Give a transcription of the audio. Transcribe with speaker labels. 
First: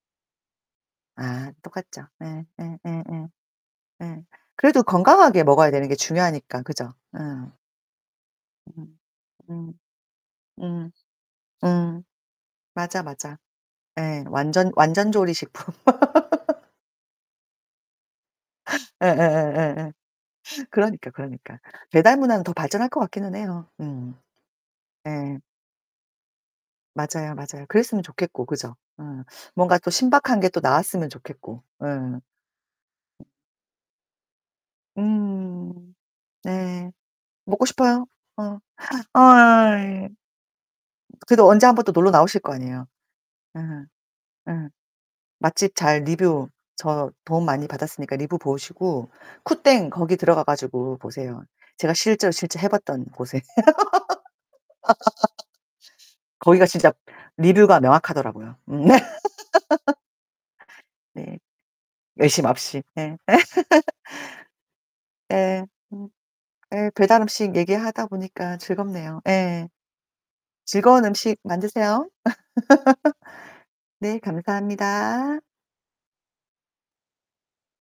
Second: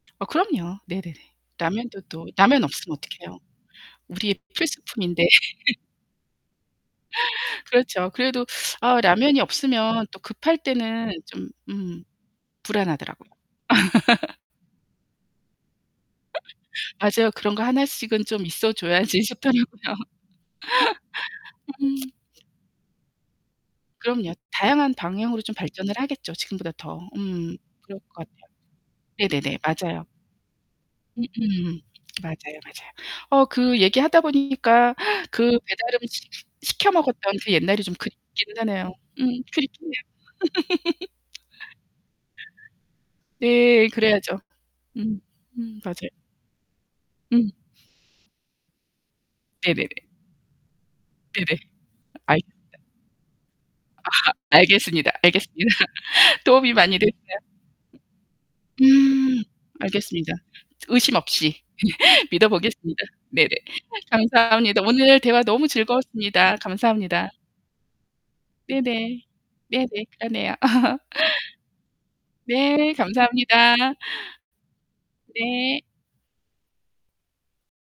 Speaker 1: 아, 그럼요. 네네네.
Speaker 2: 아
Speaker 1: 라면도
Speaker 2: 똑같죠.
Speaker 1: 또
Speaker 2: 예
Speaker 1: 라면 없으면
Speaker 2: 예예예.
Speaker 1: 어떡해요?
Speaker 2: 예
Speaker 1: 우리의
Speaker 2: 그래도
Speaker 1: 필수품인데.
Speaker 2: 건강하게 먹어야 되는 게 중요하니까, 그죠? 예.
Speaker 1: 그렇죠. 그래도
Speaker 2: 음
Speaker 1: 아 라면이
Speaker 2: 음.
Speaker 1: 없으면 또 급할
Speaker 2: 음.
Speaker 1: 때는 좀
Speaker 2: 음.
Speaker 1: 음
Speaker 2: 맞아,
Speaker 1: 불안하더라고요.
Speaker 2: 맞아. 예, 완전 완전 조리식품.
Speaker 1: 맞아요. 그런 거 하나씩은 좀 있어 줘야지 싶더라고요.
Speaker 2: 예예예예예. 그러니까, 그러니까.
Speaker 1: 음.
Speaker 2: 배달 문화는 더 발전할 것 같기는 해요. 음.
Speaker 1: 그럼요. 다양한
Speaker 2: 예.
Speaker 1: 방향으로 좀 발전을 하겠죠, 지금보다 더.
Speaker 2: 맞아요,
Speaker 1: 음
Speaker 2: 맞아요.
Speaker 1: 그럴
Speaker 2: 그랬으면
Speaker 1: 것
Speaker 2: 좋겠고
Speaker 1: 같아요.
Speaker 2: 그죠? 음
Speaker 1: 네네네.
Speaker 2: 뭔가 또
Speaker 1: 맞아요.
Speaker 2: 신박한 게 또 나왔으면 좋겠고.
Speaker 1: 음음.
Speaker 2: 예.
Speaker 1: 맞아요, 맞아요. 어 그 얘기 하다 보니까 그
Speaker 2: 음.
Speaker 1: 배달음식 시
Speaker 2: 네.
Speaker 1: 시켜 먹었던 그
Speaker 2: 먹고
Speaker 1: 옛날이 좀
Speaker 2: 싶어요?
Speaker 1: 그립기는
Speaker 2: 어
Speaker 1: 하네요. 음 그립긴 해요.
Speaker 2: 어이. 그래도 언제 한번 또 놀러 나오실 거 아니에요. 예.
Speaker 1: 네, 그래야죠.
Speaker 2: 예.
Speaker 1: 음.
Speaker 2: 맛집
Speaker 1: 음.
Speaker 2: 잘
Speaker 1: 맞아요.
Speaker 2: 리뷰 저 도움
Speaker 1: 음.
Speaker 2: 많이 받았으니까 리뷰 보시고 쿠땡
Speaker 1: 네네네.
Speaker 2: 거기 들어가 가지고 보세요.
Speaker 1: 네네.
Speaker 2: 제가 실제로 실제 해
Speaker 1: 알겠습니다.
Speaker 2: 봤던 곳에.
Speaker 1: 아 알겠습니다. 알겠습니다.
Speaker 2: 거기가
Speaker 1: 도움이
Speaker 2: 진짜
Speaker 1: 많이 됐어요.
Speaker 2: 리뷰가 명확하더라고요. 음.
Speaker 1: 음 알겠습니다. 의심
Speaker 2: 네.
Speaker 1: 없이
Speaker 2: 의심
Speaker 1: 믿어
Speaker 2: 없이.
Speaker 1: 보겠습니다.
Speaker 2: 예.
Speaker 1: 네네. 감사합니다. 오늘 대화
Speaker 2: 예.
Speaker 1: 너무
Speaker 2: 음.
Speaker 1: 즐거웠습니다.
Speaker 2: 예,
Speaker 1: 감사합니다.
Speaker 2: 배달음식 얘기하다 보니까
Speaker 1: 네네.
Speaker 2: 즐겁네요. 예.
Speaker 1: 네네. 그러네요.
Speaker 2: 즐거운 음식 만드세요.
Speaker 1: 네. 감사합니다.
Speaker 2: 네 감사합니다.
Speaker 1: 네.